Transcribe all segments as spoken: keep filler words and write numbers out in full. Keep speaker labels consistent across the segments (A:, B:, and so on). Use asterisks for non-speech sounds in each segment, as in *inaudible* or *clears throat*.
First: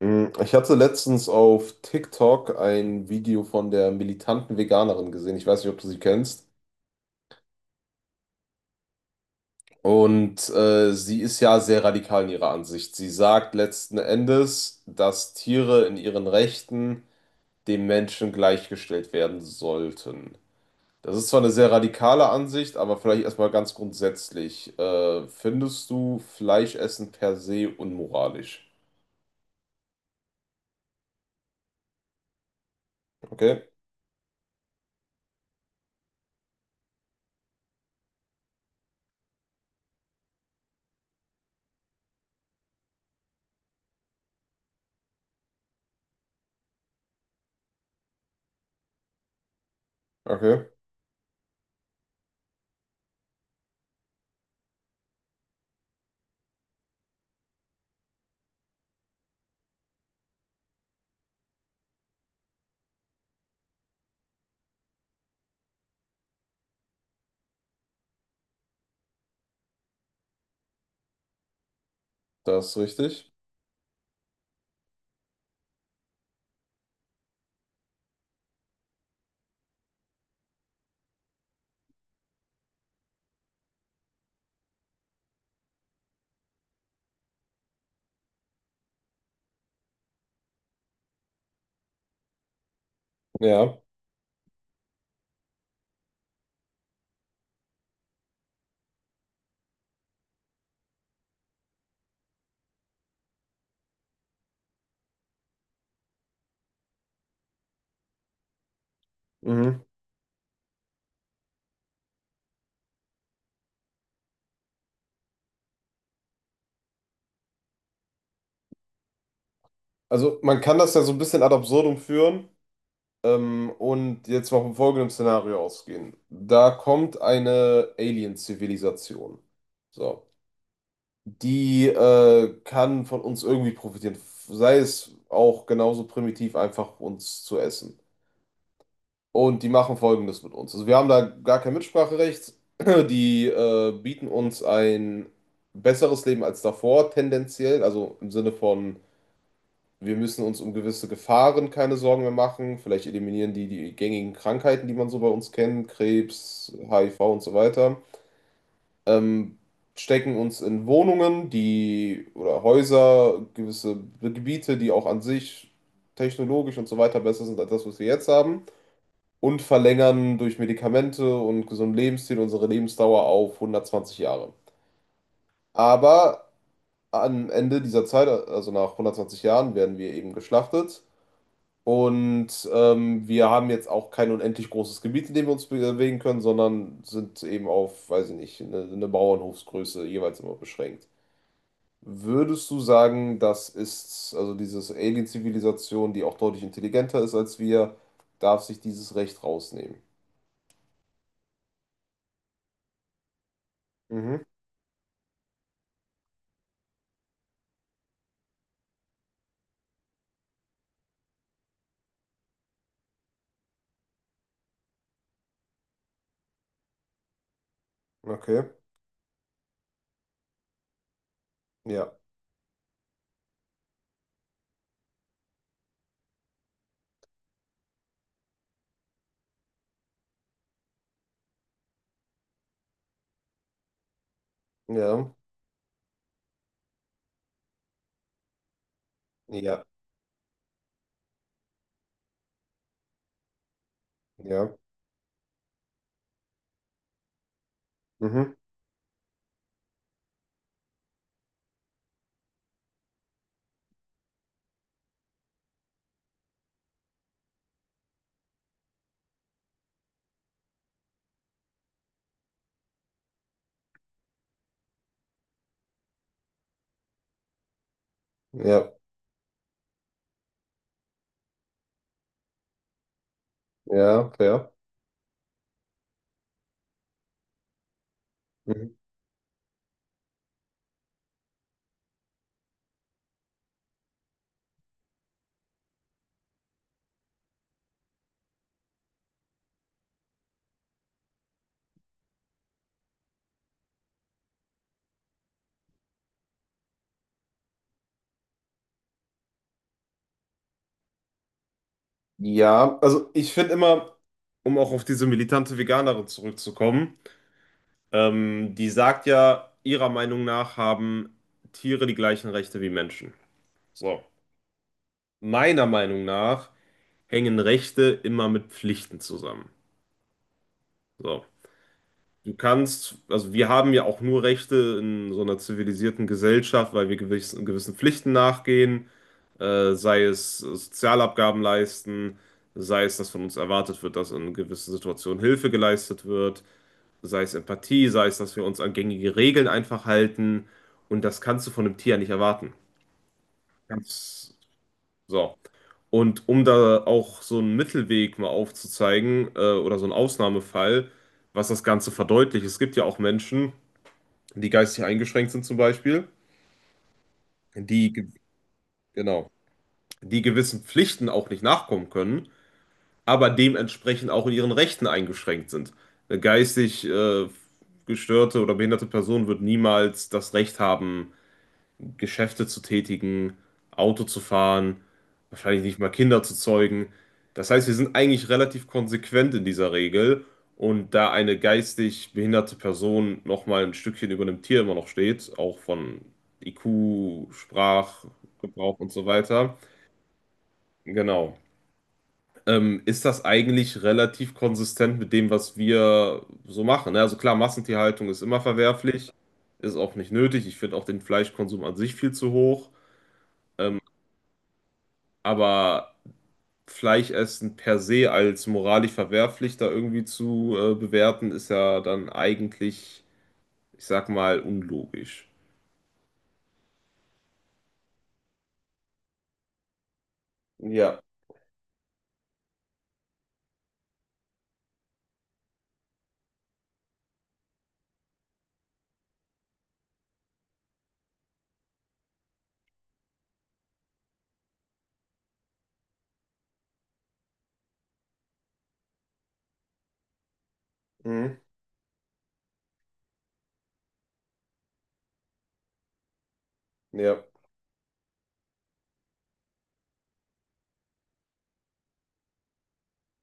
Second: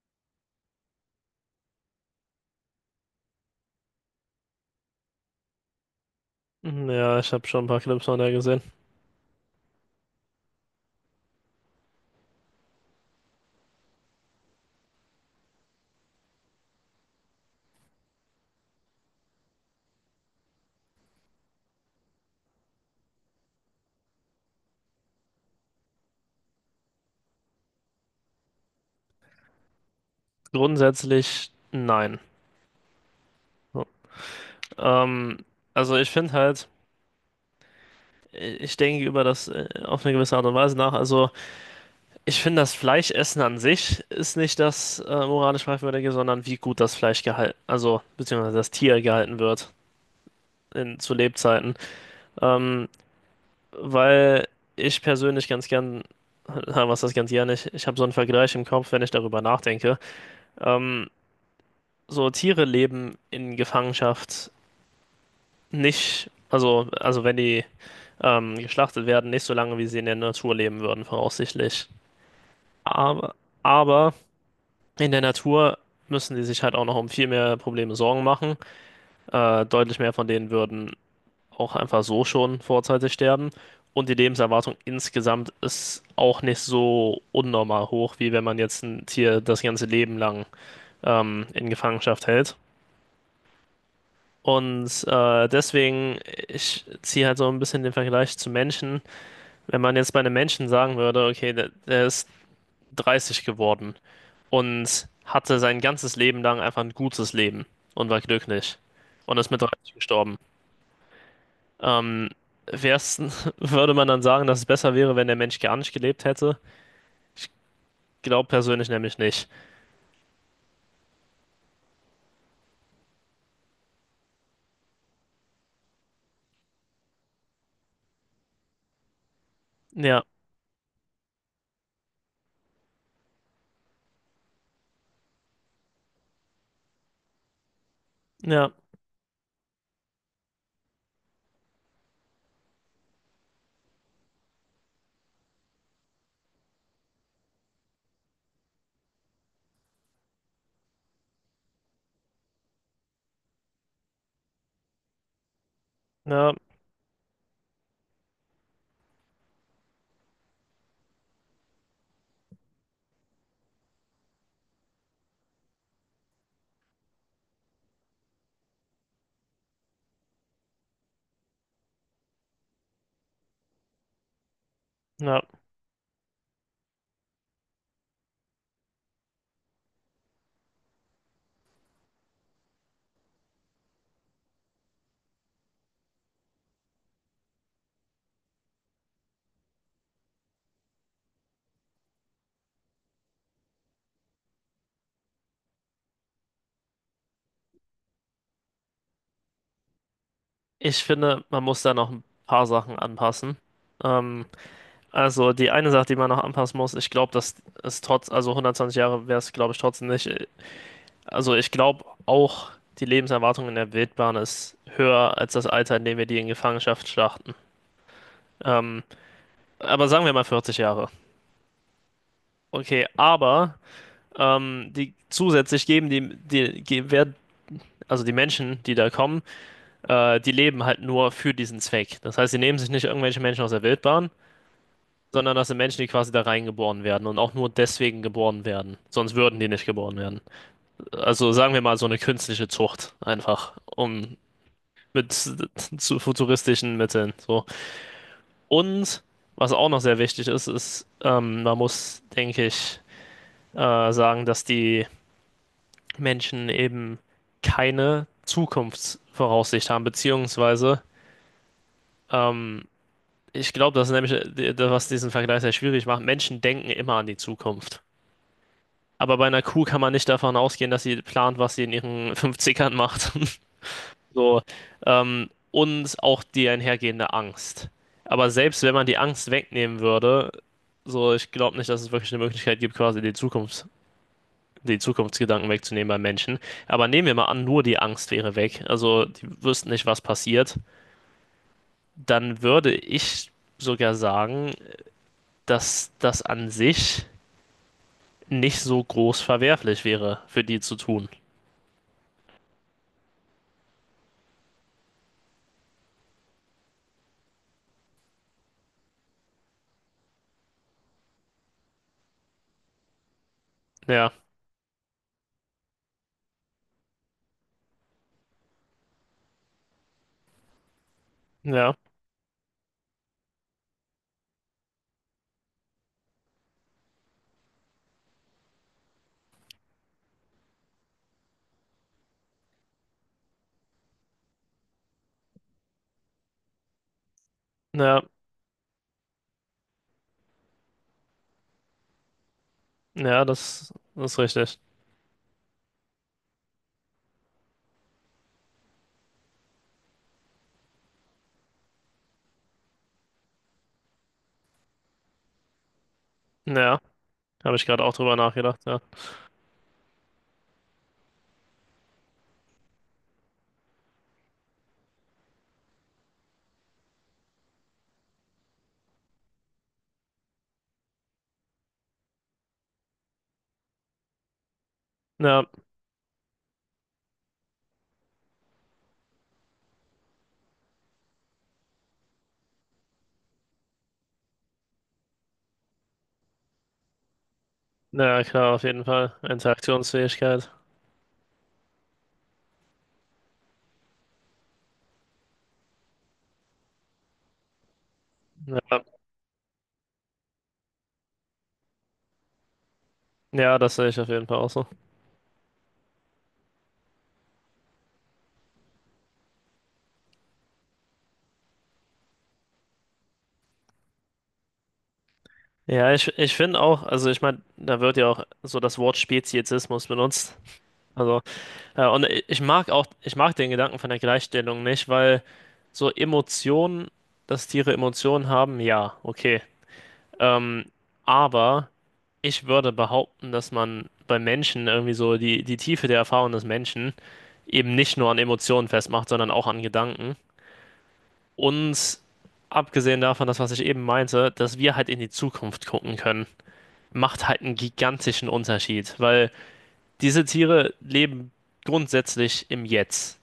A: Mm, Ich hatte letztens auf TikTok ein Video von der militanten Veganerin gesehen. Ich weiß nicht, ob du sie kennst.
B: Hm, Ja, ich habe schon ein paar Clips von der gesehen.
A: Und äh, sie ist ja sehr radikal in ihrer Ansicht. Sie sagt letzten Endes, dass Tiere in ihren Rechten dem Menschen gleichgestellt werden sollten. Das ist zwar eine sehr radikale Ansicht, aber vielleicht erstmal ganz grundsätzlich. Äh, findest du Fleischessen per se unmoralisch?
B: Grundsätzlich nein.
A: Okay,
B: So. Ähm, also ich finde halt, ich denke über das äh, auf eine gewisse Art und Weise nach. Also ich finde, das Fleischessen an sich ist nicht das äh, moralisch fragwürdige, sondern wie gut das Fleisch gehalten, also beziehungsweise das Tier gehalten wird
A: okay,
B: in, zu Lebzeiten. Ähm, weil ich persönlich ganz gern, na, was das ganz gern nicht, ich habe so einen Vergleich im Kopf, wenn ich darüber nachdenke. Ähm, so Tiere leben in Gefangenschaft nicht, also, also wenn die ähm, geschlachtet werden, nicht so lange, wie sie in der Natur leben würden, voraussichtlich.
A: das ist richtig.
B: Aber, aber in der Natur müssen die sich halt auch noch um viel mehr Probleme Sorgen machen. Äh, deutlich mehr von denen würden auch einfach so schon vorzeitig sterben. Und die Lebenserwartung insgesamt ist auch nicht so unnormal hoch, wie wenn man jetzt ein Tier das ganze Leben lang ähm, in Gefangenschaft hält.
A: Ja.
B: Und äh, deswegen, ich ziehe halt so ein bisschen den Vergleich zu Menschen. Wenn man jetzt bei einem Menschen sagen würde, okay, der, der ist dreißig geworden und hatte sein ganzes Leben lang einfach ein gutes Leben und war glücklich und ist mit
A: Mhm.
B: dreißig gestorben, ähm, wär's, *laughs* würde man dann sagen, dass es besser wäre, wenn der Mensch gar nicht gelebt hätte? Ich glaube persönlich nämlich nicht.
A: Also man kann das ja so ein bisschen ad absurdum führen ähm, und jetzt mal vom folgenden Szenario ausgehen. Da kommt eine Alien-Zivilisation.
B: Ja,
A: So. Die äh, kann von uns irgendwie profitieren. Sei es auch genauso primitiv, einfach uns zu essen.
B: ja,
A: Und die machen Folgendes mit uns. Also wir haben da gar kein Mitspracherecht. *clears throat* Die äh, bieten uns ein besseres Leben als davor, tendenziell. Also im Sinne von, wir müssen uns um gewisse Gefahren keine Sorgen mehr machen. Vielleicht eliminieren die die gängigen Krankheiten, die man so bei uns kennt,
B: ja,
A: Krebs, H I V und so weiter. Ähm, stecken uns in Wohnungen, die oder Häuser, gewisse Gebiete, die auch an sich technologisch und so weiter besser sind als das, was wir jetzt haben. Und verlängern durch Medikamente und gesunden Lebensstil unsere Lebensdauer auf hundertzwanzig Jahre.
B: ja.
A: Aber am Ende dieser Zeit, also nach hundertzwanzig Jahren, werden wir eben geschlachtet. Und ähm, wir haben jetzt auch kein unendlich großes Gebiet, in dem wir uns bewegen können, sondern sind eben auf, weiß ich nicht, eine, eine Bauernhofsgröße jeweils immer beschränkt. Würdest du sagen, das ist, also diese Alien-Zivilisation, die auch deutlich intelligenter ist als wir, darf sich dieses Recht rausnehmen?
B: Ich finde, man muss da noch ein paar Sachen anpassen.
A: Mhm,
B: Ähm, also die eine Sache, die man noch anpassen muss, ich glaube, dass es trotz, also hundertzwanzig Jahre wäre es, glaube ich, trotzdem nicht. äh, Also ich glaube auch, die Lebenserwartung in der Wildbahn ist höher als das Alter, in dem wir die in Gefangenschaft schlachten.
A: okay.
B: Ähm, aber sagen wir mal vierzig Jahre.
A: Ja,
B: Okay, aber ähm, die zusätzlich geben die, die ge- werden, also die Menschen, die da kommen, äh, die leben halt nur für diesen Zweck. Das heißt, sie nehmen sich nicht irgendwelche Menschen aus der Wildbahn,
A: ja,
B: sondern das sind Menschen, die quasi da reingeboren werden und auch nur deswegen geboren werden. Sonst würden die nicht
A: ja,
B: geboren werden. Also sagen wir mal so eine künstliche Zucht einfach, um
A: ja,
B: mit zu futuristischen Mitteln. So.
A: mhm,
B: Und was auch noch sehr wichtig ist, ist, ähm, man muss, denke ich, äh, sagen, dass die Menschen eben keine Zukunftsvoraussicht haben, beziehungsweise ähm, ich glaube, das ist nämlich, das, was diesen Vergleich sehr schwierig macht. Menschen denken immer an die Zukunft.
A: ja,
B: Aber bei einer Kuh kann man nicht davon ausgehen, dass sie plant, was sie in ihren fünfzigern macht. *laughs*
A: ja,
B: So,
A: fair.
B: ähm, und auch die einhergehende Angst. Aber selbst wenn
A: Mhm.
B: man die Angst wegnehmen würde, so, ich glaube nicht, dass es wirklich eine Möglichkeit gibt, quasi die Zukunft, die Zukunftsgedanken wegzunehmen beim Menschen. Aber nehmen wir mal an, nur die Angst wäre weg, also die wüssten nicht, was passiert, dann würde ich sogar sagen, dass das an sich nicht so groß verwerflich wäre, für die zu tun.
A: Ja, also ich finde immer, um auch auf diese militante Veganerin zurückzukommen, Ähm, die sagt ja, ihrer Meinung nach haben Tiere die gleichen Rechte wie Menschen. So.
B: Ja,
A: Meiner Meinung nach hängen Rechte immer mit Pflichten zusammen. So.
B: ja,
A: Du kannst, also wir haben ja auch nur Rechte in so einer zivilisierten Gesellschaft, weil wir gewissen, gewissen Pflichten nachgehen, äh, sei es Sozialabgaben leisten, sei es, dass von uns erwartet wird, dass in gewissen Situationen Hilfe geleistet wird, sei es Empathie,
B: ja,
A: sei es, dass wir uns an gängige Regeln einfach halten. Und das kannst du von einem Tier ja nicht erwarten.
B: ja, das, das ist
A: Ganz
B: richtig.
A: so. Und um da auch so einen Mittelweg mal aufzuzeigen, äh, oder so einen Ausnahmefall, was das Ganze verdeutlicht, es gibt ja auch Menschen, die geistig eingeschränkt sind zum Beispiel,
B: Ja, habe ich gerade
A: die,
B: auch
A: ge-
B: drüber nachgedacht, ja.
A: genau, die gewissen Pflichten auch nicht nachkommen können, aber dementsprechend auch in ihren Rechten eingeschränkt sind. Eine geistig äh, gestörte oder behinderte Person wird niemals das Recht haben, Geschäfte zu tätigen, Auto zu fahren,
B: Ja,
A: wahrscheinlich nicht mal Kinder zu zeugen. Das heißt, wir sind eigentlich relativ konsequent in dieser Regel. Und da eine geistig behinderte Person nochmal ein Stückchen über einem Tier immer noch steht, auch von I Q,
B: ja, klar, auf
A: Sprachgebrauch
B: jeden
A: und so
B: Fall.
A: weiter,
B: Interaktionsfähigkeit.
A: genau, ähm, ist das eigentlich relativ konsistent mit dem, was wir so machen, ne? Also klar, Massentierhaltung ist immer
B: Ja,
A: verwerflich, ist auch nicht nötig. Ich finde auch den Fleischkonsum an sich viel zu hoch.
B: ja, das
A: Ähm,
B: sehe ich auf jeden Fall auch so.
A: Aber Fleischessen per se als moralisch verwerflich da irgendwie zu äh, bewerten, ist ja dann eigentlich, ich sag mal, unlogisch.
B: Ja, ich, ich finde auch, also ich meine, da wird ja auch so das Wort Speziesismus benutzt.
A: Ja,
B: Also, ja, und i- ich mag auch, ich mag den Gedanken von der Gleichstellung nicht, weil so Emotionen, dass Tiere Emotionen haben, ja, okay. Ähm, aber ich würde behaupten, dass man bei Menschen irgendwie so die, die Tiefe der Erfahrung des Menschen eben nicht nur an Emotionen festmacht, sondern auch an Gedanken.
A: mhm.
B: Und abgesehen davon, das, was ich eben meinte, dass wir halt in die Zukunft gucken können,
A: Ja,
B: macht halt einen gigantischen Unterschied, weil diese Tiere leben grundsätzlich im Jetzt.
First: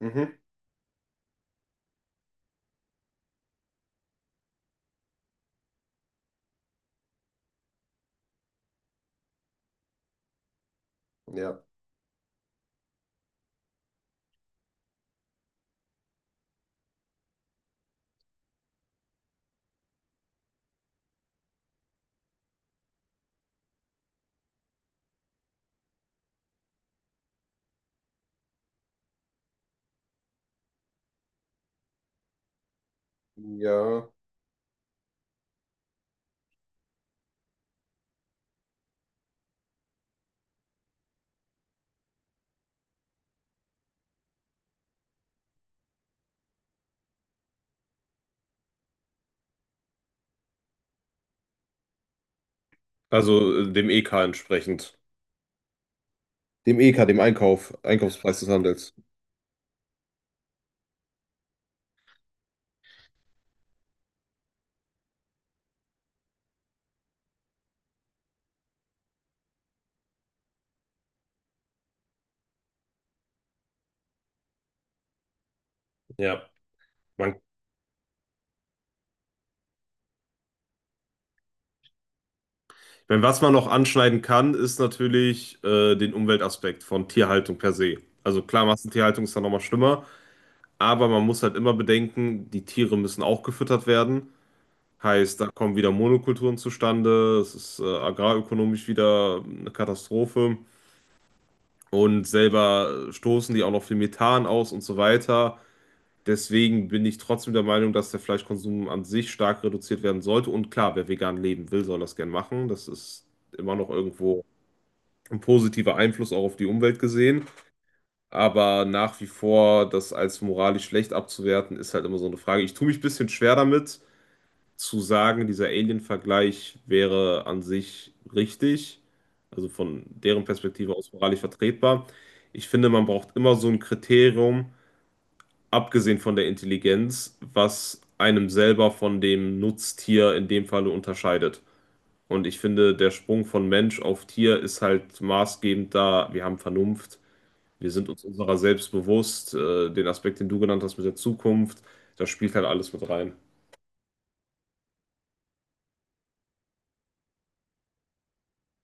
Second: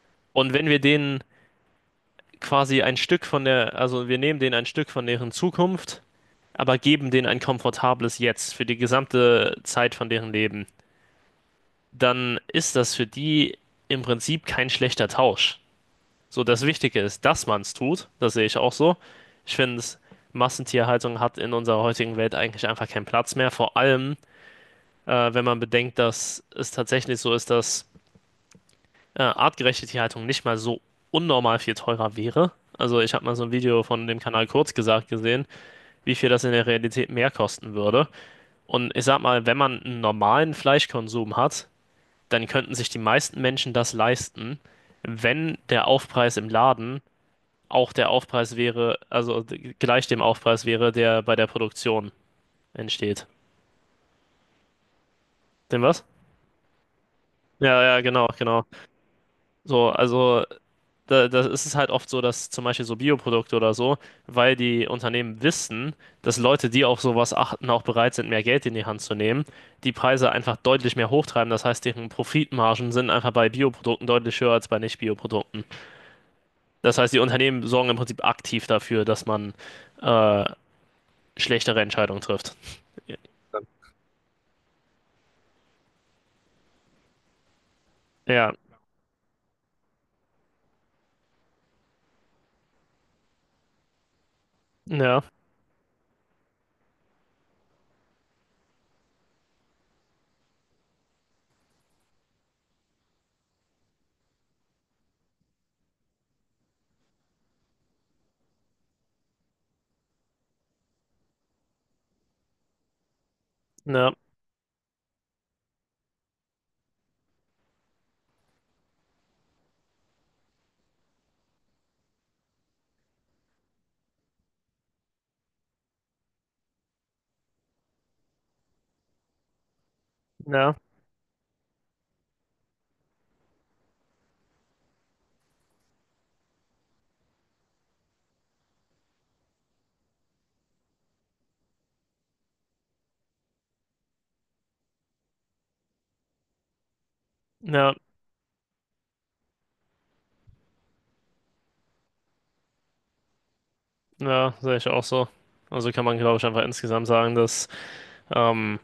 A: mhm.
B: Und wenn wir denen quasi ein Stück von der, also wir nehmen denen ein Stück von deren Zukunft, aber geben denen ein komfortables Jetzt für die gesamte Zeit von deren Leben,
A: Ja,
B: dann ist das für die im Prinzip kein schlechter Tausch. So, das Wichtige ist, dass man es tut. Das sehe ich auch so. Ich finde, Massentierhaltung hat in unserer heutigen Welt eigentlich einfach keinen Platz mehr. Vor allem, äh, wenn man bedenkt, dass es tatsächlich so ist, dass äh, artgerechte Tierhaltung nicht mal so unnormal viel teurer wäre. Also, ich habe mal so ein Video von
A: ja.
B: dem Kanal Kurz gesagt gesehen, wie viel das in der Realität mehr kosten würde. Und ich sag mal, wenn man einen normalen Fleischkonsum hat, dann könnten sich die meisten Menschen das leisten, wenn der Aufpreis im Laden auch der Aufpreis wäre, also g- gleich dem Aufpreis wäre, der bei der Produktion entsteht.
A: Also äh, dem E K entsprechend.
B: Dem was?
A: Dem E K, dem Einkauf,
B: Ja, ja, genau,
A: Einkaufspreis des
B: genau.
A: Handels.
B: So, also da, da ist es halt oft so, dass zum Beispiel so Bioprodukte oder so, weil die Unternehmen wissen, dass Leute, die auf sowas achten, auch bereit sind, mehr Geld in die Hand zu nehmen, die Preise einfach deutlich mehr hochtreiben. Das heißt, deren Profitmargen sind einfach bei Bioprodukten deutlich höher als bei Nicht-Bioprodukten.
A: Ja.
B: Das heißt, die
A: Man,
B: Unternehmen sorgen im Prinzip aktiv dafür, dass man äh, schlechtere Entscheidungen trifft.
A: ich meine, was man noch anschneiden kann, ist natürlich äh, den Umweltaspekt von Tierhaltung per se. Also
B: Ja,
A: klar, Massentierhaltung ist da nochmal schlimmer, aber man muss halt immer bedenken, die Tiere müssen auch gefüttert werden.
B: ja,
A: Heißt, da kommen wieder Monokulturen zustande, es ist äh, agrarökonomisch wieder eine Katastrophe und selber stoßen die auch noch viel Methan aus und so weiter. Deswegen bin ich trotzdem der Meinung, dass der Fleischkonsum an sich stark reduziert werden sollte. Und klar, wer vegan leben will, soll das gern machen. Das ist immer noch
B: ja,
A: irgendwo ein positiver Einfluss auch auf die Umwelt gesehen. Aber nach wie vor das als moralisch schlecht abzuwerten, ist halt immer so eine Frage. Ich tue mich ein bisschen schwer damit zu sagen, dieser Alien-Vergleich wäre an sich richtig, also von deren
B: ja,
A: Perspektive aus moralisch vertretbar. Ich finde, man braucht immer so ein Kriterium, abgesehen von der Intelligenz, was einem selber von dem Nutztier in dem Falle unterscheidet. Und ich finde, der Sprung von Mensch auf Tier ist halt maßgebend da. Wir haben Vernunft, wir
B: ja,
A: sind uns unserer selbst bewusst, äh, den Aspekt, den du genannt hast mit der Zukunft, das spielt halt alles mit rein.
B: ja, sehe ich auch so. Also kann man, glaube ich, einfach insgesamt sagen, dass ähm,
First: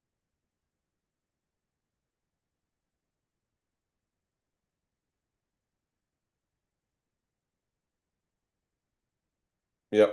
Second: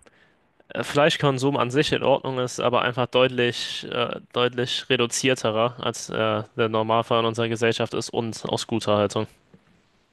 B: Fleischkonsum an sich in Ordnung ist, aber einfach deutlich, äh, deutlich reduzierterer als äh, der Normalfall in unserer Gesellschaft ist und aus guter Haltung.
A: Ja.